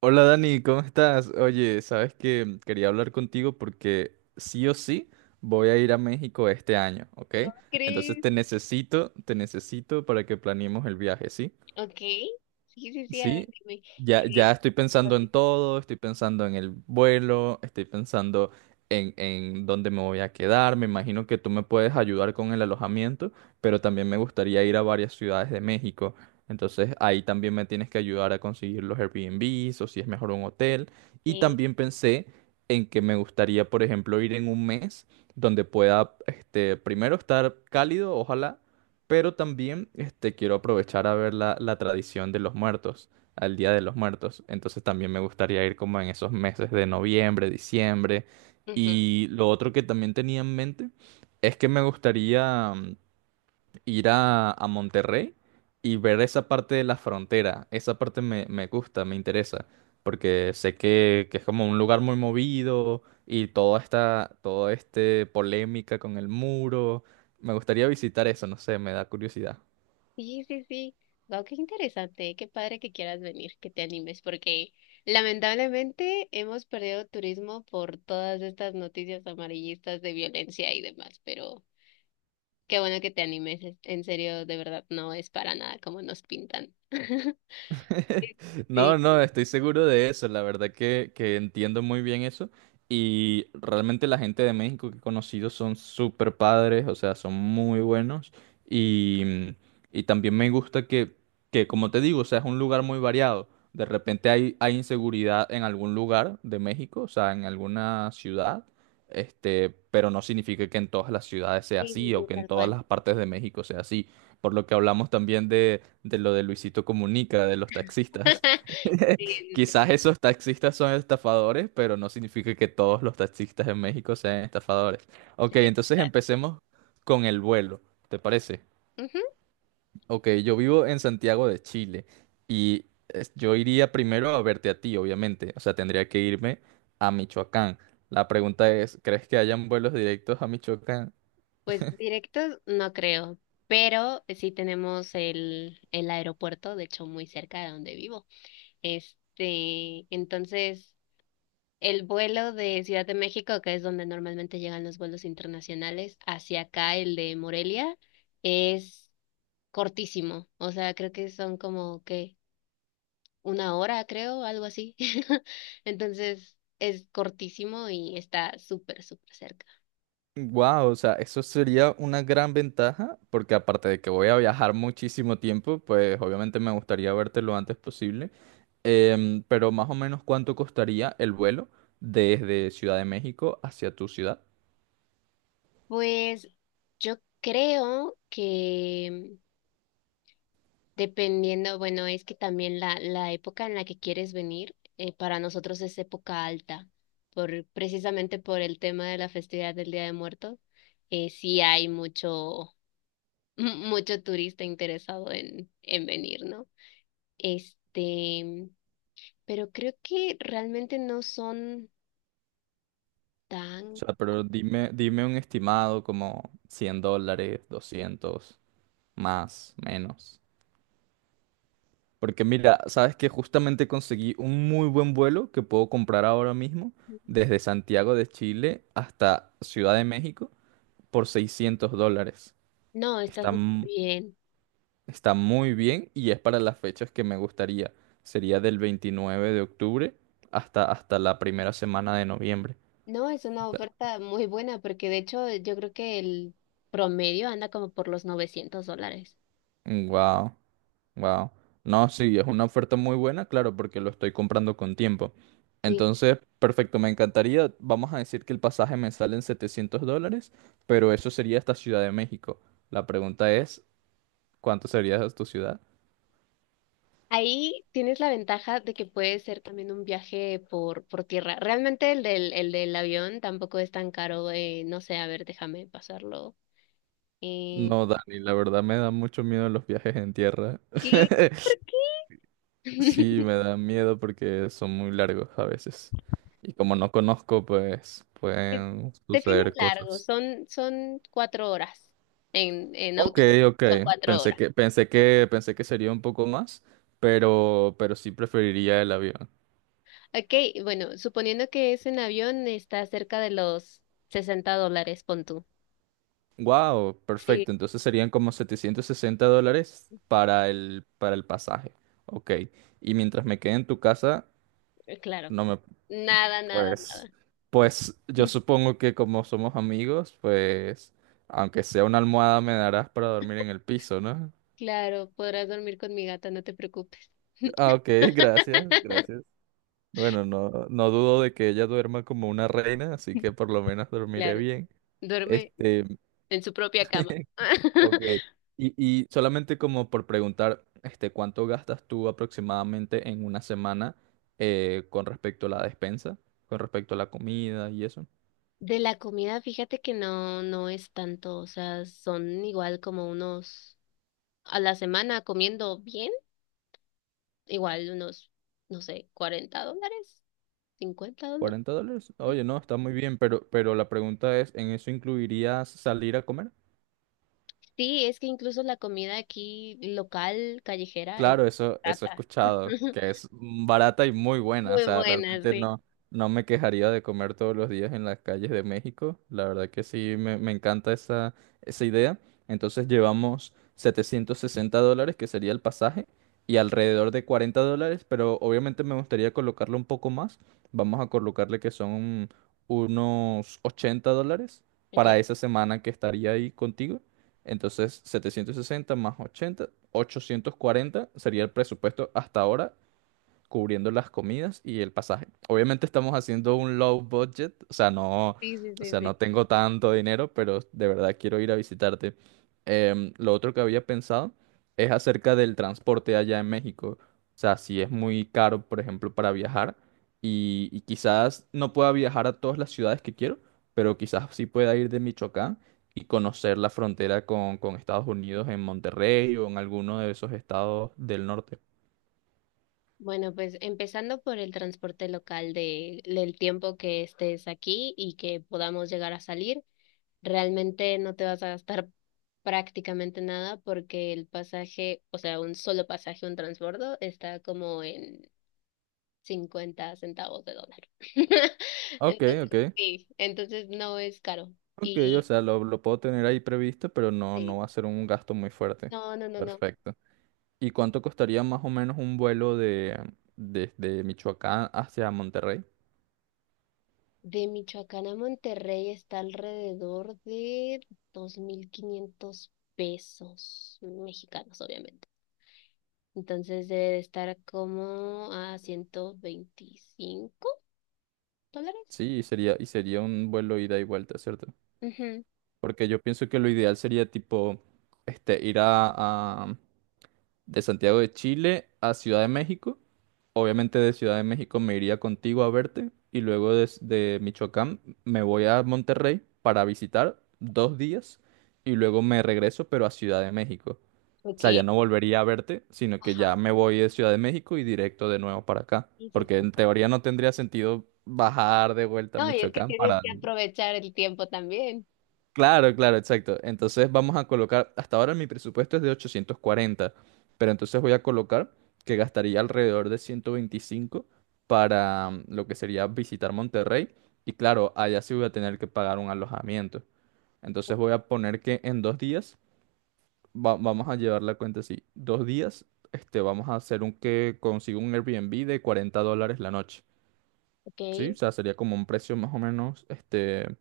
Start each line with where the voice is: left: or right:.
right: Hola Dani, ¿cómo estás? Oye, sabes que quería hablar contigo porque sí o sí voy a ir a México este año, ¿ok? Entonces
left: ¿Crees?
right: te necesito para que planeemos el viaje, ¿sí?
left: Ok. Sí, sí, sí, a
right: Sí,
left: ver, dime.
right: ya,
left: ¿Qué?
right: ya estoy pensando en todo, estoy pensando en el vuelo, estoy pensando en dónde me voy a quedar. Me imagino que tú me puedes ayudar con el alojamiento, pero también me gustaría ir a varias ciudades de México. Entonces ahí también me tienes que ayudar a conseguir los Airbnbs o si es mejor un hotel. Y
left: ¿Qué?
right: también pensé en que me gustaría, por ejemplo, ir en un mes donde pueda, este, primero estar cálido, ojalá, pero también este, quiero aprovechar a ver la tradición de los muertos, al Día de los Muertos. Entonces también me gustaría ir como en esos meses de noviembre, diciembre.
left: Ujú.
right: Y lo otro que también tenía en mente es que me gustaría, ir a Monterrey y ver esa parte de la frontera. Esa parte me, me gusta, me interesa, porque sé que es como un lugar muy movido y toda esta, todo este polémica con el muro. Me gustaría visitar eso, no sé, me da curiosidad.
left: Sí, sí, sí. Wow, qué interesante. Qué padre que quieras venir, que te animes, porque lamentablemente hemos perdido turismo por todas estas noticias amarillistas de violencia y demás, pero qué bueno que te animes. En serio, de verdad, no es para nada como nos pintan. Sí,
right: No, no, estoy seguro de eso. La verdad que entiendo muy bien eso. Y realmente la gente de México que he conocido son súper padres, o sea, son muy buenos. Y, y también me gusta que, como te digo, o sea, es un lugar muy variado. De repente hay, hay inseguridad en algún lugar de México, o sea, en alguna ciudad. Este, pero no significa que en todas las ciudades sea
left: sí, sí,
right: así o
left: sí,
right: que en
left: tal
right: todas
left: cual.
right: las partes de México sea así. Por lo que hablamos también de lo de Luisito Comunica, de los taxistas.
left: Sí, sí, sí,
right: Quizás esos taxistas son estafadores, pero no significa que todos los taxistas en México sean estafadores.
left: sí,
right: Ok, entonces
left: tal
right: empecemos con el vuelo, ¿te parece?
left: cual.
right: Ok, yo vivo en Santiago de Chile y yo iría primero a verte a ti, obviamente. O sea, tendría que irme a Michoacán. La pregunta es, ¿crees que hayan vuelos directos a Michoacán?
left: Pues directos no creo, pero sí tenemos el aeropuerto, de hecho muy cerca de donde vivo. Entonces, el vuelo de Ciudad de México, que es donde normalmente llegan los vuelos internacionales, hacia acá, el de Morelia, es cortísimo. O sea, creo que son como que 1 hora, creo, algo así. Entonces, es cortísimo y está súper, súper cerca.
right: Wow, o sea, eso sería una gran ventaja, porque aparte de que voy a viajar muchísimo tiempo, pues obviamente me gustaría verte lo antes posible. Pero más o menos cuánto costaría el vuelo desde Ciudad de México hacia tu ciudad.
left: Pues yo creo que dependiendo, bueno, es que también la época en la que quieres venir, para nosotros es época alta, precisamente por el tema de la festividad del Día de Muertos, sí hay mucho, mucho turista interesado en venir, ¿no? Este, pero creo que realmente no son
right: O
left: tan...
right: sea, pero dime, dime un estimado como $100, 200, más, menos. Porque mira, sabes que justamente conseguí un muy buen vuelo que puedo comprar ahora mismo desde Santiago de Chile hasta Ciudad de México por $600.
left: No, está
right: Está,
left: súper
right: m-
left: bien.
right: Está muy bien y es para las fechas que me gustaría. Sería del 29 de octubre hasta, hasta la primera semana de noviembre.
left: No, es una oferta muy buena porque de hecho yo creo que el promedio anda como por los 900 dólares.
right: Wow, wow. No, sí, es una oferta muy buena, claro, porque lo estoy comprando con tiempo.
left: Sí.
right: Entonces, perfecto, me encantaría. Vamos a decir que el pasaje me sale en $700, pero eso sería hasta Ciudad de México. La pregunta es, ¿cuánto sería tu ciudad?
left: Ahí tienes la ventaja de que puede ser también un viaje por tierra. Realmente el del avión tampoco es tan caro. No sé, a ver, déjame pasarlo. Eh,
right: No, Dani, la verdad me da mucho miedo los viajes en tierra.
left: ¿Qué? ¿Por qué?
right: Sí, me da miedo porque son muy largos a veces. Y como no conozco, pues
left: Es-
right: pueden
left: Se fin es
right: suceder
left: largo,
right: cosas.
left: son 4 horas. En
right: Ok,
left: autobús
right: ok.
left: son cuatro
right: Pensé
left: horas.
right: que, pensé que, pensé que sería un poco más, pero sí preferiría el avión.
left: Ok, bueno, suponiendo que es en avión, está cerca de los 60 dólares, pon tú.
right: Wow,
left: Sí,
right: perfecto. Entonces serían como 760 dólares para el pasaje. Ok. Y mientras me quede en tu casa,
left: claro.
right: no me...
left: Nada, nada,
right: Pues,
left: nada.
right: pues yo supongo que como somos amigos, pues aunque sea una almohada me darás para dormir en el piso, ¿no?
left: Claro, podrás dormir con mi gata, no te preocupes.
right: Ah, ok, gracias, gracias. Bueno, no, no dudo de que ella duerma como una reina, así que por lo menos dormiré
left: Claro,
right: bien.
left: duerme
right: Este,
left: en su propia cama.
right: ok. Y solamente como por preguntar, este, ¿cuánto gastas tú aproximadamente en una semana, con respecto a la despensa, con respecto a la comida y eso?
left: De la comida, fíjate que no, no es tanto, o sea, son igual como unos a la semana comiendo bien, igual unos, no sé, 40 dólares, 50 dólares.
right: ¿Cuarenta dólares? Oye, no, está muy bien, pero la pregunta es, ¿en eso incluirías salir a comer?
left: Sí, es que incluso la comida aquí local, callejera, es
right: Claro, eso he
left: barata.
right: escuchado, que es barata y muy buena. O
left: Muy
right: sea,
left: buena,
right: realmente
left: sí.
right: no, no me quejaría de comer todos los días en las calles de México. La verdad que sí, me encanta esa, esa idea. Entonces llevamos $760, que sería el pasaje, y alrededor de $40, pero obviamente me gustaría colocarle un poco más. Vamos a colocarle que son unos $80 para
left: Okay.
right: esa semana que estaría ahí contigo. Entonces, 760 más 80, 840 sería el presupuesto hasta ahora cubriendo las comidas y el pasaje. Obviamente estamos haciendo un low budget,
left: Sí, sí,
right: o
left: sí,
right: sea,
left: sí.
right: no tengo tanto dinero, pero de verdad quiero ir a visitarte. Lo otro que había pensado es acerca del transporte allá en México. O sea, si es muy caro, por ejemplo, para viajar y quizás no pueda viajar a todas las ciudades que quiero, pero quizás sí pueda ir de Michoacán y conocer la frontera con Estados Unidos en Monterrey o en alguno de esos estados del norte.
left: Bueno, pues empezando por el transporte local del tiempo que estés aquí y que podamos llegar a salir, realmente no te vas a gastar prácticamente nada porque el pasaje, o sea, un solo pasaje, un transbordo, está como en 50 centavos de dólar.
right: Ok, ok.
left: Entonces, sí, entonces no es caro.
right: Ok, o
left: Y
right: sea, lo puedo tener ahí previsto, pero no, no
left: sí,
right: va a ser un gasto muy fuerte.
left: no, no, no, no.
right: Perfecto. ¿Y cuánto costaría más o menos un vuelo de desde Michoacán hacia Monterrey?
left: De Michoacán a Monterrey está alrededor de 2,500 pesos mexicanos, obviamente. Entonces debe de estar como a 125 dólares.
right: Sí, y sería un vuelo ida y vuelta, ¿cierto?
left: Ujú,
right: Porque yo pienso que lo ideal sería tipo este ir a, de Santiago de Chile a Ciudad de México. Obviamente de Ciudad de México me iría contigo a verte y luego desde Michoacán me voy a Monterrey para visitar dos días y luego me regreso pero a Ciudad de México. O
left: ok.
right: sea, ya no volvería a verte, sino que ya
left: Ajá.
right: me voy de Ciudad de México y directo de nuevo para acá.
left: Sí, sí,
right: Porque
left: sí,
right: en
left: pues.
right: teoría no tendría sentido bajar de vuelta a
left: No, y es que
right: Michoacán
left: tienes
right: para...
left: que aprovechar el tiempo también.
right: Claro, claro, exacto. Entonces vamos a colocar, hasta ahora mi presupuesto es de 840, pero entonces voy a colocar que gastaría alrededor de 125 para, lo que sería visitar Monterrey. Y claro, allá sí voy a tener que pagar un alojamiento. Entonces voy a poner que en dos días, vamos a llevar la cuenta así, dos días, este, vamos a hacer un que consiga un Airbnb de $40 la noche.
left: Ok.
right: Sí, o sea, sería como un precio más o menos este,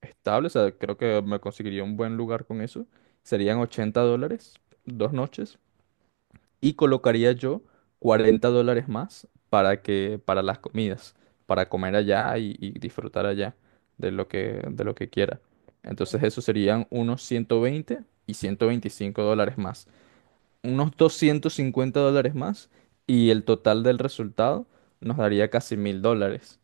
right: estable. O sea, creo que me conseguiría un buen lugar con eso. Serían $80, dos noches. Y colocaría yo $40 más para que, para las comidas, para comer allá y disfrutar allá de lo que quiera. Entonces eso serían unos 120 y $125 más unos $250 más y el total del resultado nos daría casi $1,000.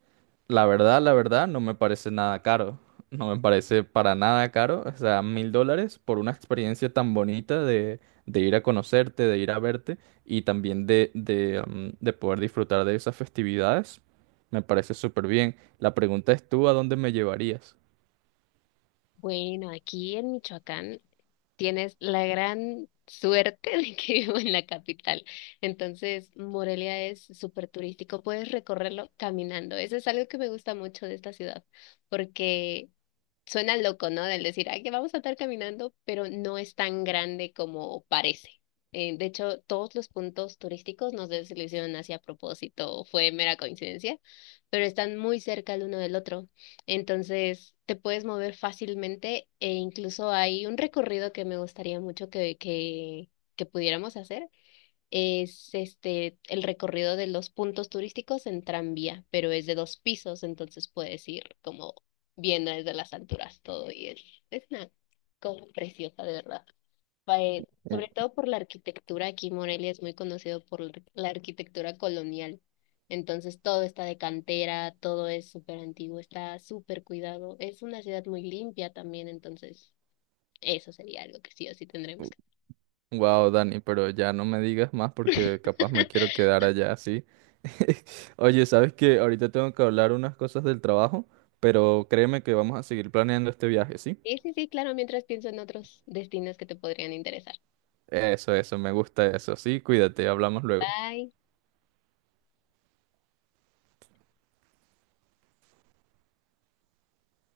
right: La verdad, no me parece nada caro. No me parece para nada caro. O sea, $1,000 por una experiencia tan bonita de ir a conocerte, de ir a verte y también de, de poder disfrutar de esas festividades. Me parece súper bien. La pregunta es tú, ¿a dónde me llevarías?
left: Bueno, aquí en Michoacán tienes la gran suerte de que vivo en la capital. Entonces, Morelia es súper turístico, puedes recorrerlo caminando. Eso es algo que me gusta mucho de esta ciudad, porque suena loco, ¿no? Del decir, ay, que vamos a estar caminando, pero no es tan grande como parece. De hecho, todos los puntos turísticos, no sé si lo hicieron así a propósito o fue mera coincidencia, pero están muy cerca el uno del otro. Entonces, te puedes mover fácilmente e incluso hay un recorrido que me gustaría mucho que pudiéramos hacer es este el recorrido de los puntos turísticos en tranvía, pero es de dos pisos, entonces puedes ir como viendo desde las alturas todo y es una cosa preciosa, de verdad. Va, sobre todo por la arquitectura, aquí Morelia es muy conocido por la arquitectura colonial, entonces todo está de cantera, todo es súper antiguo, está súper cuidado, es una ciudad muy limpia también, entonces eso sería algo que sí o sí tendremos que...
right: Wow, Dani, pero ya no me digas más porque capaz me quiero quedar allá así. Oye, sabes que ahorita tengo que hablar unas cosas del trabajo, pero créeme que vamos a seguir planeando este viaje, ¿sí?
left: Sí, sí, sí, claro, mientras pienso en otros destinos que te podrían interesar.
right: Eso, me gusta eso. Sí, cuídate, hablamos luego.
left: Bye.